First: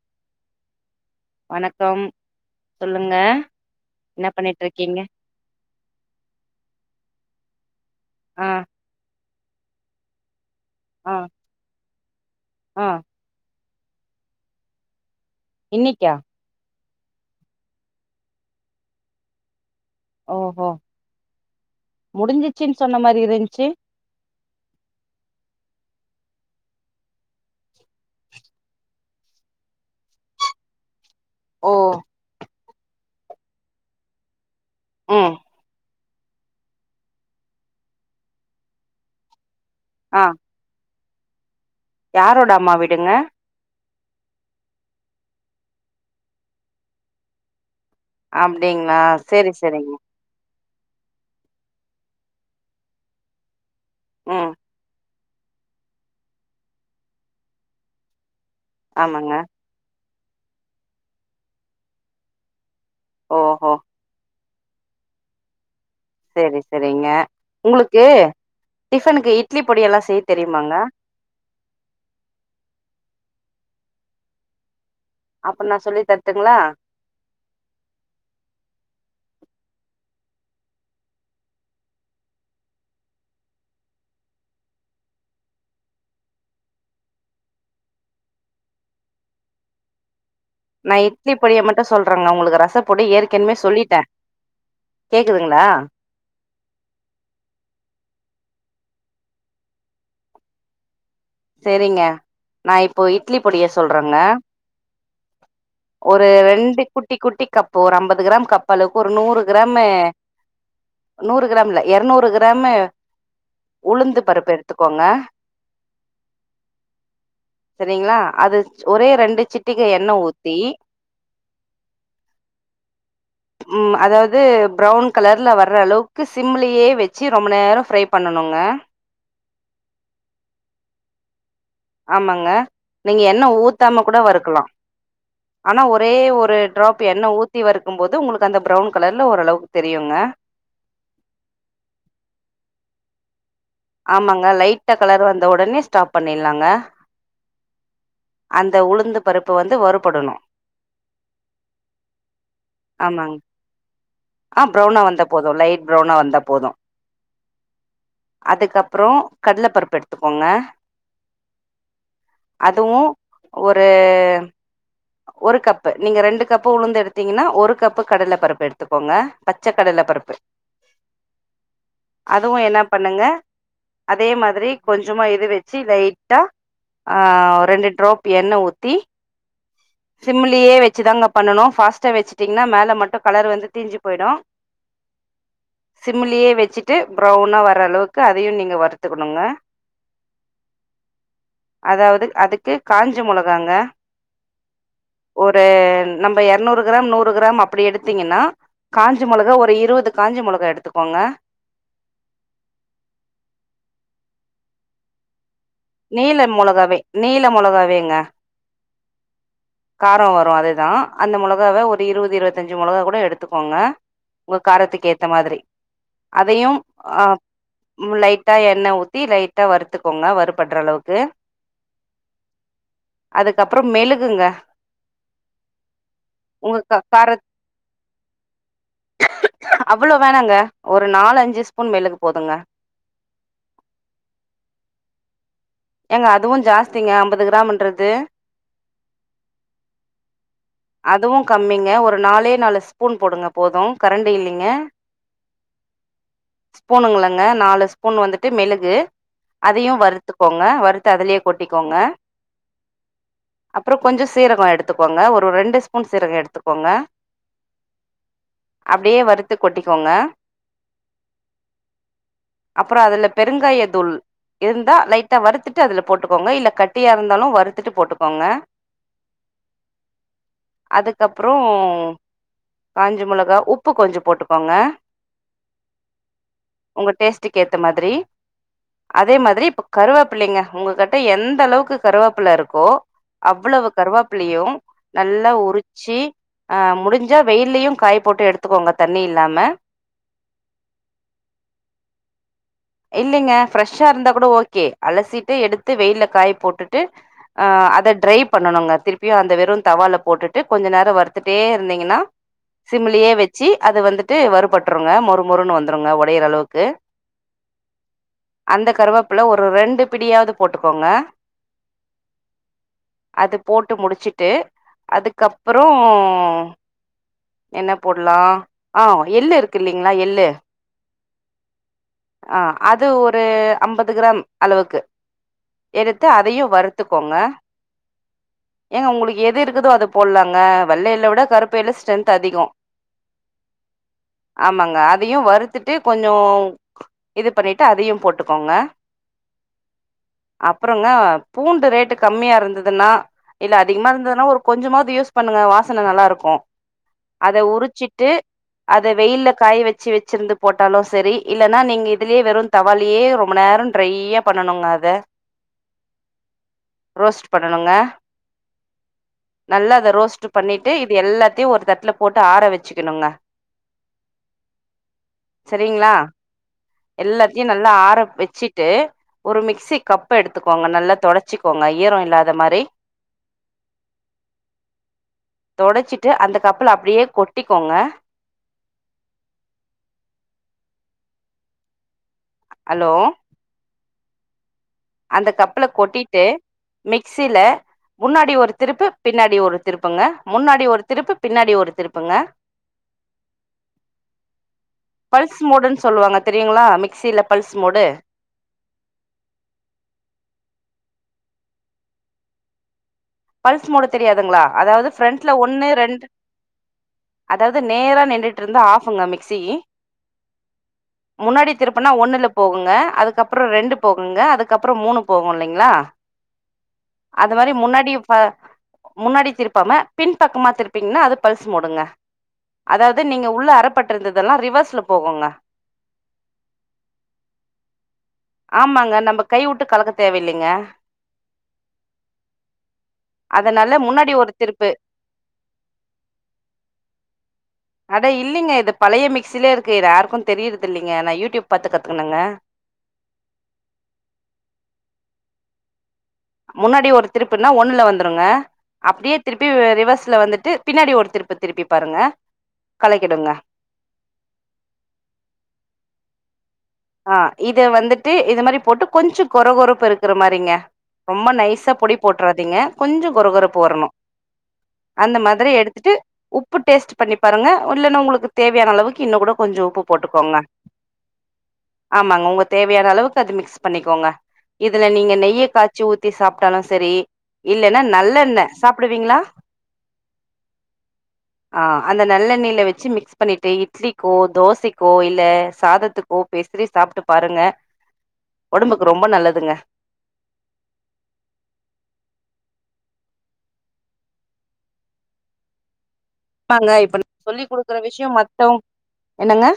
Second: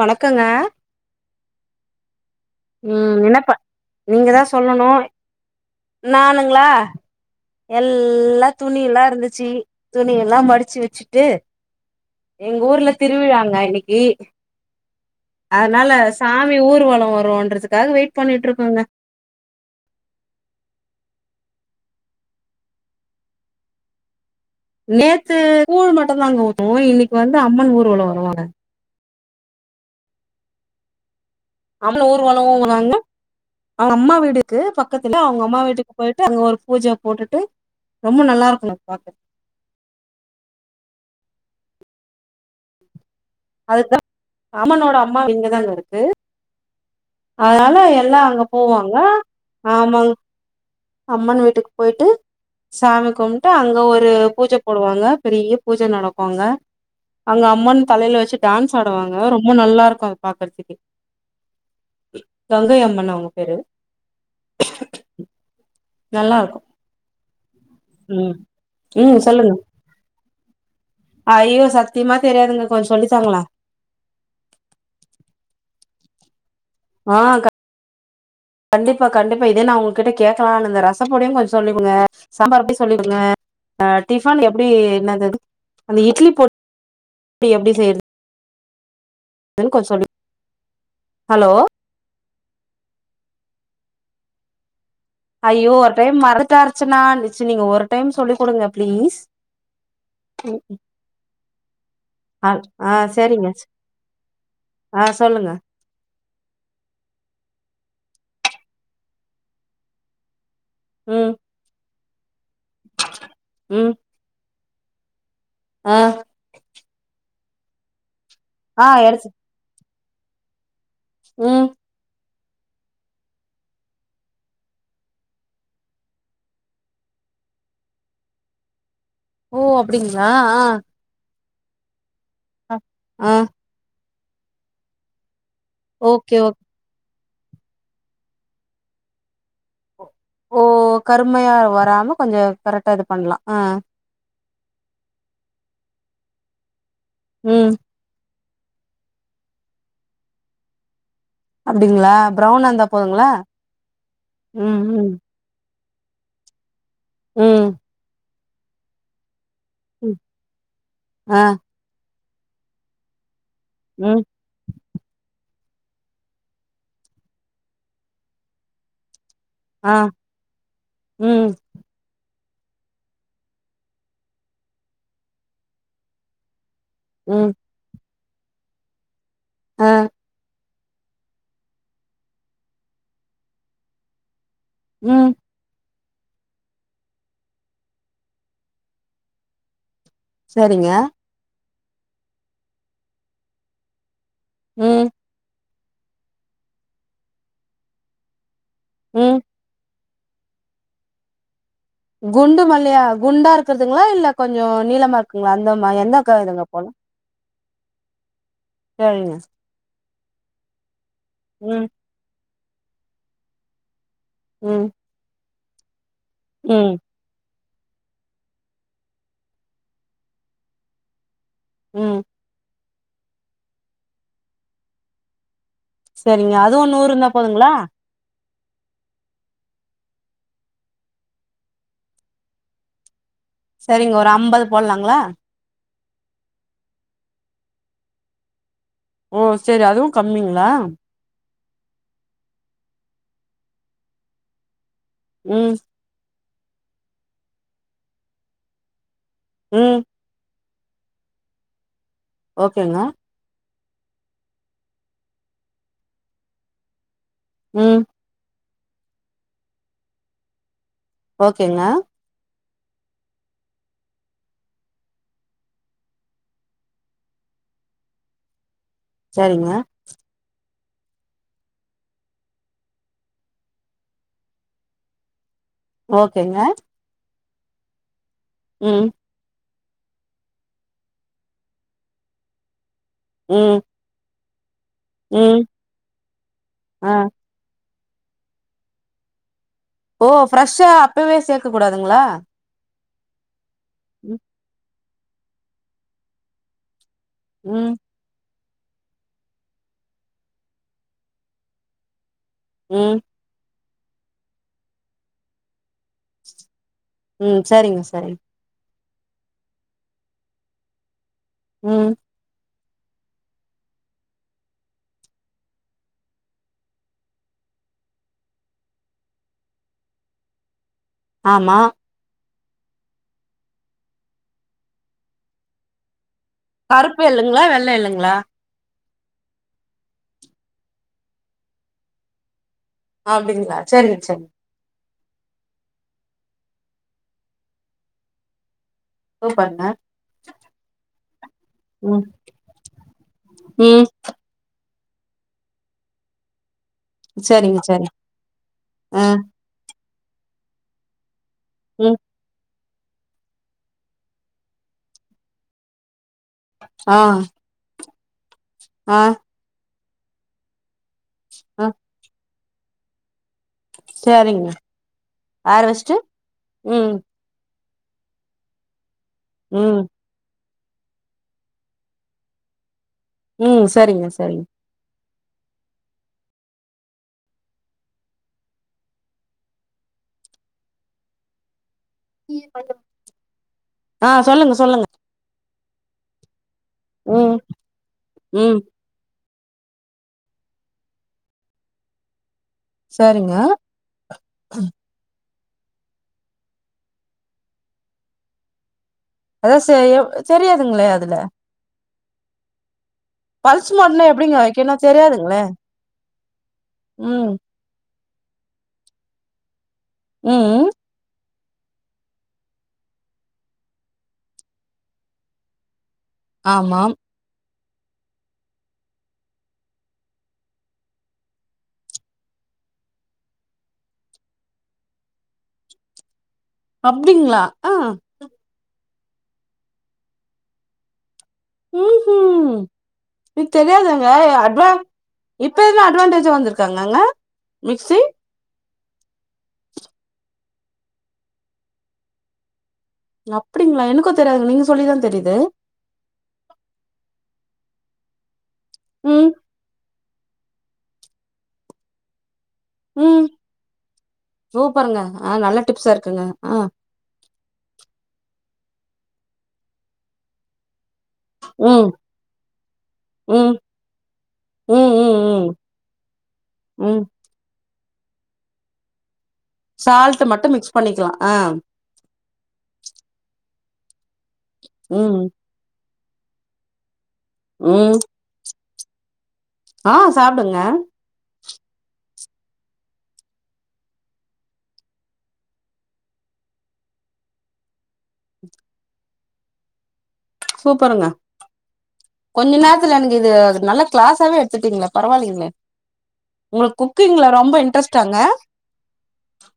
வணக்கங்க. வணக்கம். சொல்லுங்க ம் என்னப்ப என்ன நீங்கதா பண்ணிட்டு சொல்லணு இருக்கீங்க நானுங்களா? ஆ எல்லா துணி எல்லா இருந்து ச்சி துணி எல்லா மடி ச்சு ஆ வச்சுட்டு எங்க ஆ ஊர்ல திருவிழாங்க இன்னக் கி அதனால இன்னைக்கா சாமி ஊர்வலோ வருன் றதுக்காக வெயிட் பண்ணிட்ருக்கோங்க. ஓஹோ முடிஞ்சிச்சுன்னு சொன்ன மாரி இருந்துச்சு. நேத்து கூழ் மட்டுந்தாங்க ஊத்துவோ இன்னைக்கு வந்து அம்மன் ஊர்வலோ வருவாங்க. ஓ அம்மன் ஊர்வலோ வரு வாங்க அவுங்க அம்மா வீடு இருக்கு பக்கத்துல ம் அவுங்க அம்மா வீட்டுக் போயிட்டு அங்க ஒரு பூஜைய போட்டுட்டு ரொம்ப நல்லா இருக்குங்க பாக்க ஆ யாரோட அம்மா வீடுங்க? அதுக்குதா அம்மனோட அம்மா இங்கதாங்க இருக்கு. அதனால எ ல்லா அங்க போவாங்க அப்டிங்களா செரி செரிங்க ஆமாங் அம்மன் வீட்டுக்கு போயிட்டு சாமி கும்ட்டு அங் க ஒரு ம் பூஜ போடுவாங்க. பெரிய பூஜ நடக்கு அங்க. அங்க அம்மன் தலையில வச்சுட் டான்ஸ் ஆடுவாங்க ஆமாங்க ரொம்ப நல்லா இருக்கு அது பாக்கறதுக்கே கங்கை அம் மன் அவங்க பேரு. ஓஹோ நல்லா செரி இருக்கு செரிங்க உங்களுக்கு ம் ம் டிஃபனுக்கு சொல்லுங்க இட்லி பொடி எல்லா செய்ய தெரியுமாங்க ஐயோ சத்தியமா தெரியாதுங்க கொஞ்ச சொல்லித்தாங்களே. அப்பன்னா சொல்லி தருட்டுங்ளா? ஆ க கண்டிப்பா கண்டிப்பா இதே நா உங்க கிட்ட கேக்கலானு இருந்தே. ரசப்பொடியு கொஞ்ச சொல்லிக்குடுங்க. சாம்பார் பொடி சொல்லிக்குடுங்க. ஆ டிஃபன் எப்டி என்னது அது அந்த இட்லி பொடி எப்டி செய்யறது ன்னு கொஞ்ச சொல்லி நா இட்லி ஹலோ பொடிய மட்டு சொல்றேங்க உங்களுக்கு ரசப்பொடி ஏற்கனவே சொல்லிட்டே கேக்குதுங்களா ஐயோ ஒரு டைம் மறந்துட்டாச்சுனா னிச்சு நீங்க ஒரு டைம் சொல்லி் குடுங்க ப்ளீஸ் ம் ம் சேரிங்க நா இப்போ இட்லி சரிங்க பொடிய சொல்றேங்க. ஆ சொல்லுங்க ஒரு ரெண்டு குட்டி குட்டி கப் இப்ப ஒரு அம்பது கிராம் கப் அளவுக்கு ஒரு நூறு கிராமு ம் நூறு கிராம் இல்ல எரநூறு கி ராமு ம் உளுந்து பருப்பு எடு த்துக்கோங்க. ஆ சரிங்களா? அது ஆ ஒரே எடுத்து ரெண்டு சிட்டிக எ ண்ண ஊத்தி ம் ம் அதாவது ப்ரவுன் கலர்ல வர்ற அளவுக்கு சிம்லயே வச்சு ரொம்ப நேரோ ஃப்ரை பண்ணணுங்க. ஓ அப்டிங்களா ஆ ஆமாங்க நீங்க ஆ எண்ண ஊத்தாம கூட வறுக்கலா. ஆனா ஒரே ஓகே ஒரு ஓகே ட்ராப் எண்ண ஊத்தி வறுக்கும்போது உங்களுக்கு அந்த பிரவுன் கலர்ல ஓரளவுக்கு தெரி ஓ கருமையா வராம கொஞ்சோ கரெக்டா இது பண்லா. ஆ க லைட்டா கலர் வந்த உடனே ஸ்டாப் பண்ணிடலாங்க. ம் அந்த உளுந்து பருப்பு வந்து வறுபடணு. அப்டிங்களா பிரவுனா இருந்தா ஆமாங்க போதுங்களா? ஆ ம் ப்ரௌனா ம் வந்தா போது லைட் ப்ரௌனா வந்தா போது. ம் அதுக்கப்றோ கடலப்பருப்பு ம் எடுத்துக்கோங்க. ஆ அதுவு ஒரு ம் ஒரு கப்பு நீங்க ரெண்டு கப்பு உளுந்து எடுத்தீங்கன்னா ஒரு கப்பு கடல பருப்பு எடுத்துக்கோங்க. ஆ பச்சக்கடல பருப்பு ம் அதுவு என்னா பண்ணுங்க அதே மாதிரி கொஞ்சமா இது வச்சு லைட்டா ஆ ம் ரெண்டு ட்ராப் பு எண்ண ஊத்தி ஆ சிம்லயே வெச் சிதாங்க பண்ணணு ஃபாஸ்ட்டா வச்சுட்டிங்கன்னா மேல மட்டு கலர் வந்து தீஞ்சு போயிடு ம் சிம்லியே வச்சிட்டு ப்ரௌனா வர்ற அளவு க்கு அதையு நீங்க வறுத்துக்கணுங்க. சரிங்க. அதாவது அதுக்கு காஞ்ச மொளகாங்க ம் ஒரு ம் நம்ப எரநூறு கிராம் நூறு கிராம் அப்படி எடுத்தீங்கன்னா காஞ்ச ம் மொளகா ஒரு இருவது காஞ்ச மொளகா எடுத்துக்கோங்க. குண்டு மல்லியா குண்டா இருக்குறதுங்களா இல்ல கொஞ்சோ நீளமா இருக்குங்களா அ நீள மொளகாவே நீள மொளகாவேங்க. சேரிங்க. காரோ வரு அதுதா. அந்த மொளகாவ ம் ஒரு இருவது இருவத் த்தஞ்சு மொளகா கூட எடுத்துக்கோங்க உங்க ம் காரத்துக்கு ஏத்த மாதிரி. அதயும் ம் அ ம் லைட்டா எண்ண ஊத்தி லைட்டா வறுத்துக்கோங்க வறுபடுற அளவுக்கு. ம் அதுக்கப்புறோ மெளுகுங்க சரிங்க உங்க அதுவு கா நூறு இருந்தா கார போதுங்களா? அவ்ளோ வேணாங்க. ஒரு நாலு அஞ்சு ஸ்பூன் மெளகு போதுங்க. சரிங்க ஒரு அம்பது போடலாங்களா? ஏங்க அதுவு ஜாஸ்திங்க அம்பது கிராமுன்றது ஓ செரி அதுவு கம்மிங்களா? அதுவு கம்மிங்க ஒரு நாலே நாலு ஸ்பூன் போடுங்க போது கரண்டி இல்லிங்க. ம் ஸ்பூனுங்களாங்க நாலு ஸ்பூன் வந்துட்டு மெளகு அதயு ம் வறுத்து க்கோங்க வறுத்து அதுலயே கொட்டிக்கோங்க. ஓகேங்க. அப்றோ கொஞ்ச சீரகோ எடுத்துக்கோங்க ஒரு ரெண்டு ஸ்பூன் சீரகோ எடுத்துக்கோங்க. ம் அப்டியே வறுத்து கொட்டிக்கோங்க. ஓகேங்க. அப்றோ அதுல பெருங்காய தூள் இருந்தா லைட் டா வறுத்துட்டு அதுல போட்டுக்கோங்க. இல்ல கட்டியா இருந்தாலு வறுத்துட்டு போட்டுக்கோங்க. சரிங்க. அதுக்கப்புறோ காஞ்ச மொளகா உப்பு கொஞ்சோ போட்டுக்கோங்க ஓகேங்க. டுக்கு ஏத்த மாதிரி. ம் அதே மாதிரி இப் கருவேப்பிள்ளைங்க உங்ககிட்ட எந்த அளவுக்கு கருவேப்பிள்ளை இருக்கோ ம் அவ்வளவு கருவா லியோ நல்லா ம் உரிச்சு ஆஹ் ஆ முடிஞ்சா வெயிலயும் காய போட்டு எடுத்துக்கோங்க தண்ணி இல்லாமல் ஓ ஃப்ரெஷ்ஷா அப்பவே சேர்க்க கூடாதுங்களா இல்லங்க ப்ரெஷா இருந்தா ம் கூட ஓகே அலசிட்டு எடுத்து வெயில காய போட்டு ட்டு ம் அத ட்ரை பண்ணனுங்க திருப்பியும் அந்த வெறு தவால போட்டுட்டு கொஞ்ச நேரம் வறுத்துட்டே இருந்தீங்னா ம் சிம்லியே வச்சு அது வந்துட்டு வருறுபட்டுருங்க மொறு மொறுன்னு வந்துருங்க உடையிற அளவுக்கு ம் சரிங்க சரிங்க இந்த கருவேப்புல ஒரு ரெண்டு பிடியாவது போட்டுக்கோங்க உம் அது போட்டு முடுச்சுட்டு அதுகப்புறம் என்ன போடலா ஆஹ் எள்ளு இருக்குலைங்களா எள்ளு ஆமா ஆஹ் அது ஒரு அம்பது கிராம் அளவுக்கு எடு கருப்பு எல்லுங்களா வெள்ள எல்லுங்களா ஏங்க உங்களுக்கு எது இருக்குதோ அது போடலாங்க வெள்ளை எள்ள விட கருப்பு எள்ள ஸ்ட்ரென்த் அதிகம் அப்படிங்களா செரிங்க செரிங்க தையும் வருத்துட்டு கொஞ்சம் இது பண்ணிட்டு அதையும் போட்டுகோங்க சூப்பருங்க அப்பறங்க பூண்டு ரேட்டு ம் கம்மியா இருந்ததுன்னா இல்ல ம் அதிகமா இருந்ததுன்னா ஒரு கொஞ்சமது யூஸ் பண்ணுங்க வாசனை நல்லா இருக்கும் அத சரிங்க சரி உரிச்சிட்டு அத ஆ வெயில காய வச்சு வச் வச்சிருந்து போட்டாலும் செரி இல்லனா நீங்க ம் இதுலே வெறு தவாலியே ரொம்ப நேர ட்ரையா பண்ணணுங்க அத ஆ ரோஸ்டு பண்ணணுங்க ஆ நல்ல அத ரோஸ்ட் பண்ணிட்டு இது எல்லாதையு ஒரு தட்ல போட்டு ஆர வச்சு வச்சுகணுங்க செரிங்க ஆர வெச்சுட்டு எல்லாத்தியு நல்லா ஆற வெச்சிட்டு ஒரு மிக்சி ம் கப் எடுத் கத்துக்கோங்க நல்லா தொடச்சிக்கோங்க ஈரோ இல்லாத மாரி ம் சரிங்க சரிங்க தொடச்சிட்டு அந்த கப்புல அப்படியே கொட்டிக்கோங்க அலோ ஆ சொல்லுங்க சொல்லுங் அந்த கப்புல கொட்டிட்டு மிக்சில ம் முன்னாடி ஒரு ம் திருப்பு பின் பின்னாடி ஒரு திருப்புங்க முன்னாடி ஒரு திருப்பு பின்னாடி ஒரு திருப்புங்க சரிங்க பல்ஸ் மோடுன் சொல்வாங்க தெரியுங்ளா மிக்சில பல்ஸ் மோடு அதா செய்யோ தெரியாதுங்களே அதுல பல்ஸ் மோடு மோட்னா எப்டிங்க தெரியாதுங்களா வைக்கணு அதாவது ஃப்ரெண்ட்ல தெரியாதுங்களே ஒன்னு ரெண்டு ம் அதாவது நேரா நின் நின்னுட்டு இருந்தா ஆஃப்புங்க மிக்சி ம்க்ம் முன்னாடி திருப்பனா ஒண்ணுல போகுங்க அதுக்கப்பறோ ரெண்டு போகுங்க அதுக்கப்பறோ மூணு போகு இல்லைங்களா ஆமாம் அத மாரி முன்னாடி ப முன்னாடி திருப்பாம பின்பக்கமா திருப்பீங்ன்னா அது பல்ஸ் மோடுங்க அதாவது நீங்க உள்ள அறப்பட்டுருந்ததெல்லா ரிவர்ஸ்ல போகுங்க அப்டிங்களா ஆ நம்ப கை உட்டு கலக்க தேவ இல்லைங்க ம்க்ம் எனக் அதனால தெரியாதுங்க முன்னாடி ஒரு அட்வா திருப்பு. இப்பதா அட்வான்டேஜா வந்துருகாங்கங்க மிக்சி அட இல்லைங்க. இது பழைய மிக்சிலியே இருக்கு இது யாருக்கு தெரியுறது இல்லிங்க நா யூடியூப் பாத்து கத்துக்குனங்க அப்டிங்களா எனக்கு தெரியாது நீங்க சொல்லிதா தெரிது முன்னாடி ஒரு திருப்புனா ஒண்ணுல வந்துருங்க அப்டியே ம் திருப்பி ரிவஷ் ஷ்ல வந்துட்டு பின்னாடி ஒரு திருப்பு திருப்பி பாருங்க கலக்கிடுங்க. ம் சூப்ருங்க ஆ நல்ல டிப்ஸா இருக்குங்க ஆ ஆ இது வந்துட்டு இத மாரி போட்டு கொஞ்ச கொற கொறப்பா இருக்குற மாரிங்க ரொம்ப நைஸா ம் பொடி போட்றாதீங்க கொஞ்சோ கொற ம் கொறப்பு வரணு ம் அந்த ம் ம் மாதிரி எடுத்துட்டு உப்பு டேஸ்ட் ம் பண்ணி பாருங்க இல்லன்னா உங்ளுக்கு தேவ்யான அளவுக்கு இன்னுங் கூட கொஞ்சோ உப்பு சால்ட் போட்டுக்கோங்க மட்டு மிக்ஸ் பண்ணிக்லா அ ஆமாங்க உங்க தேவ்யான அளவுக்கு அது மிக்ஸ் பண்ணிகோங்க இதுல நீங்க ம் நெய்ய காச்சி ஊத் த்தி சாப்ட்டாலு செரி இல்லைன்னா ம் நல்லெண்ண சாப்புடுவீங்களா ஆ சாப்டுங்க ஆ அந்த நல்லெண்ணயில வெச்சு மிக்ஸ் பண்ணிட்டு இட்லிக்கோ தோசைக்கோ இல்ல சாதத்துக் கோ பெசிரி சாப்புட்டு பாருங்க ஒடம்புக்கு ரொம்ப நல்லதுங்க சூப்பருங்க கொஞ்ச நேரத்துல எனக்கு இது நல்ல கிளாஸாவே எடுத்துட்டீங்களே பரவால்லைங்களே ஆமாங்க உங்களுக்கு இப்ப குக்கிங்ல சொல்லி ரொம்ப குடுக்குற விஷயோ இன்ட்ரெஸ்ட்டாங்க மத்தவங்க என்னங்க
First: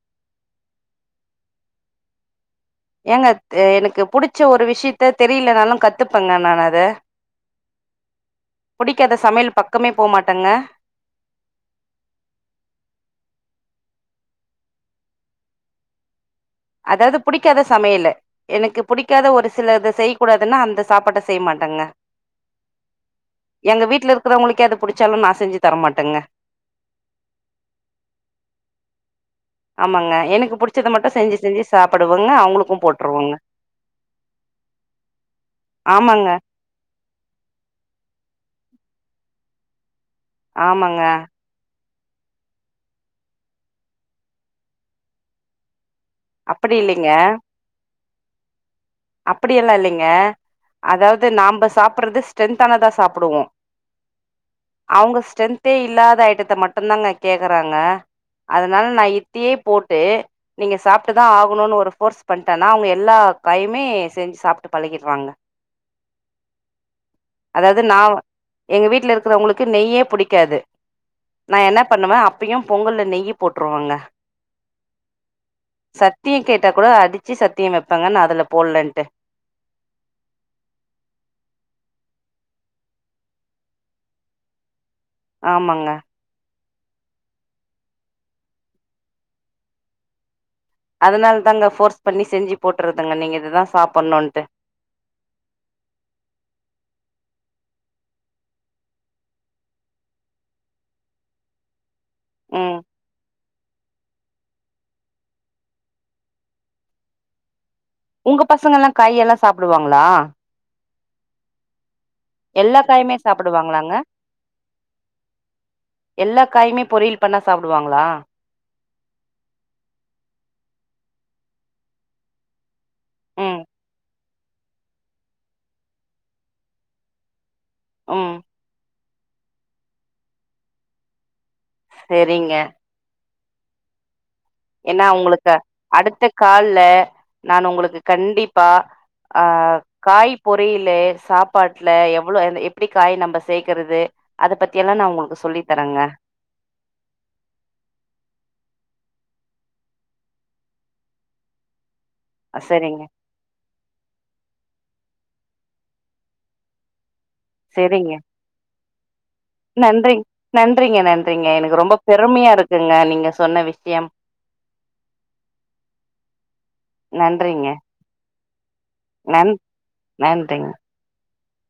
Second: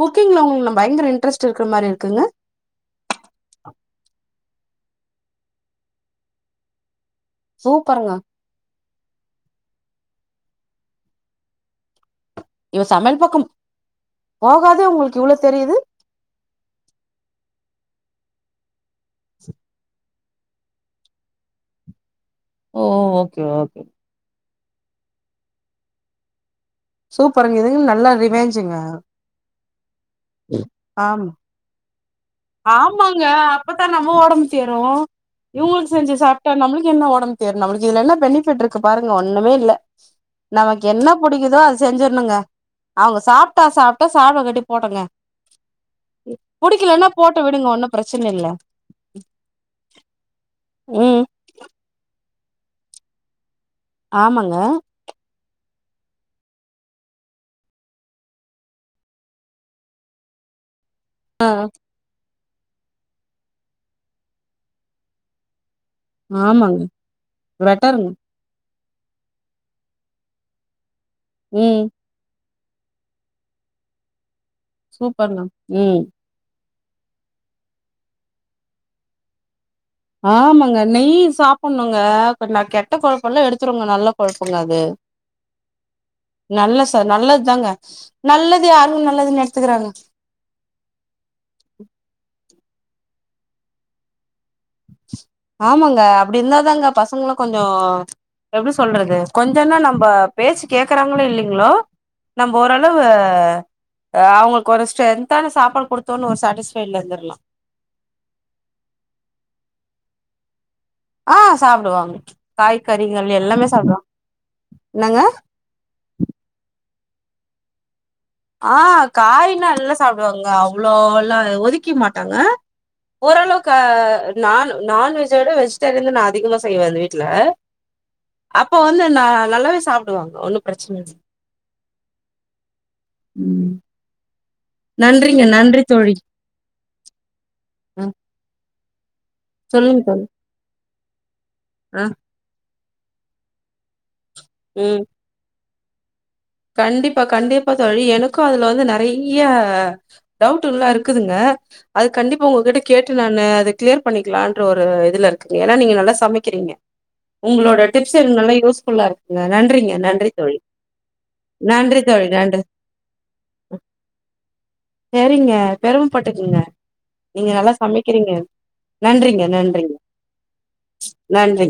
குக்கிங்ல உங் நம் பயங்கர இன்ட்ரெஸ்ட் இருக்குற மாரி இருக் க்குங்க ஏங்க எனக்கு புடிச்ச ஒரு விஷ்யித்த தெரிலனாலு கத்துப்பங்க நானு அத சூப்பருங்க புடிக்காத சமையல் பக்கமே போமாட்டங்க இவ சமையல் பக்கம் போகாதே உங்களுக்கு இவ்வளோ தெரியுது அதாவது புடிக்காத சமையல எனக்கு புடிக்காத ஒரு சிலது செய் கூடாதுன்னா அந்த சாப்பாட்ட செய்ய மாட்டாங்க ஓ ஓகே ஓகே கே எத புடிச்சாலு நா செஞ்சு தரமாட்டங்க சூப்பர்ங்க இதுங்க நல்லா ரிவேஞ்சுங்க ஆமாங்க எனக்கு புடிச்சத மட்டு ஆமா செஞ்சு செஞ்சு சாப் ஆமாங்க அப்பதா நம்ம ஒடம்பு தேரு இவங்களுக்கு செஞ்சு ஆமாங்க, சாப்ட்டா நம்மளுக்கு என்ன ஒடம்பு தேரு நம்மளுக்கு இதுல என்ன பெனிபிட் இருக் கு பாருங்க ஒண்ணுமே இல்ல நமக்கு ஆமாங்க. என்ன புடிக்குதோ அது செஞ்சுரனுங்க அவங்க சாப்ட்டா சாப்ட்டு சாப்டாகாட்டி போட்டுங்க அப்படி புடிக்கலன்னா இல்லிங்க போட்டு விடுங்க ஒண்ணும் பிரச்சன இல்ல அப்படியெல்லா இல்லைங்க ம் அதாவது நாம்ப சாப்படுறது தென்தலதா சாப்புடுவோம் ஆமாங்க த்தே இல்லாத ஐட்டத்த மட்டுந்தாங்க கேக்கறாங்க அதனால நா இத்தியே போட்டு நீங்க சாப் ட்டுதா ஆகணுன்னு ஒரு போர்ஸ் பண்ணிட்டனா அவங்க எல்லா காயும் மே செஞ் சாப்ட்டு பழகிடுவாங்க ஆமாங்க அதாவது வெட்டருங் நான் எங்க வீட்டுல இருக்கிறவங்களுக்கு நெய்யே புடிக்காது நா என்ன ம் பண்ணுவே யும் பொங்கல்ல நெயி போட்டுருவங்க சூப் பண்லாம் ம் சத்தியம் கேட்டா கூட அடிச்சு சத்திய வைப்பங்கன அதுல போல்லண்டு ஆமாங்க நெய் சாப்ணுங்க ந பட் கெட்ட கொழுப்பெல்லா எடுத்துடுங்க நல்ல கொழுப்புங்க அது ஆமாங்க நல்ல சார் நல்லது தாங்க நல்லது யாருக்கு நல்லதுன்னு எடுத்துக்கறாங்க அதனால தாங்க போர்ஸ் பண்ணி செஞ்சு போட்டுறதுங்க நீங்க இதுதா சாப்ணுன்ட்டு ஆமாங்க அப்டி இருந்தாதாங்க பசங்களு கொஞ்ச எப்டி சொல்றது கொஞ்சனா நம்ம பேச்ச கேக்கரங்களோ இல்லின்லோ நம்ப ம் ஓரளவு எ அவுங்களுக்கு ஒரு ஸ்டெத்தான சாப்பாடு குடுதோனு ஒரு சடிஸ்ஃபைட்ல இருந்தர்லா உங்க பசங்க எல்லா காயெல்லா சாப்டுவாங்களா ஆ சாப்டுவங் எல்லா காயுமே சாப்டுவாங்களாங்க என்னங்க எல்லா காயுமே பொரியல் பண்ணா சாப்டுவாங்களா ஆ காயினா எல்லா சாப்டுவாங்க அவ்ளவ் எல்லா ஒதுக்கி மாட்டாங்க ம் ஓரளவுக்கு நா நான்வெஜோட வெஜிடேரியன்தா நா அதிகமா செய்வே அந்த வீட்டுல ம் அப்ப வந்து நா நல்லாவே சாப்டுவாங்க ஒன்னு பிரச்சன இல்ல செரிங்க ம் ஏன்னா நன்றிங்க உங்களுக்கு நன்றி தோழி அடுத்த கால்ல நானு உங்களுக்கு ஆ கண்டிப்பா அ சொல்லுங்க தோழி காய் பொரியில சாப் பாட்டுல ஆ எவ்ளோ அது எப் எப்டி காய்ய நம்ப சேக்கறது அத பத்தி எல்லா ம் நா உங்களுக்கு சொல்லி தரங்க கண்டிப்பா கண்டிப்பா தோழி எனக்கும் அதுல வந்து நிறையிய டவுட்டுகல்லாம் இருக்குதுங்க அது கண்டிப்பா உங்க கிட்ட சரிங்க, கேட்டு நான்னு அதை கிளியர் பண்ணிக்கலான்ற ஒரு இதுல இருக்கு ஏன்னா நீங்க நல்லா சமக்கிறீங்க உங்களோட சரிங்க. டிப்ஸ் எனக் நல்லா யூஸ்ஃபுல்லா இருக்ங்க நன்றிங்க நன்றிங் நன்றி தோழி நன்றிங்க, நன்றிங்க. எனக்கு ரொம்ப நன்றி தோழி பெருமையா இருக்குங்க நன்றி நீங்க சொன்ன விஷயம். நன்றிங்க. நன் நன்றிங்க. நன்றி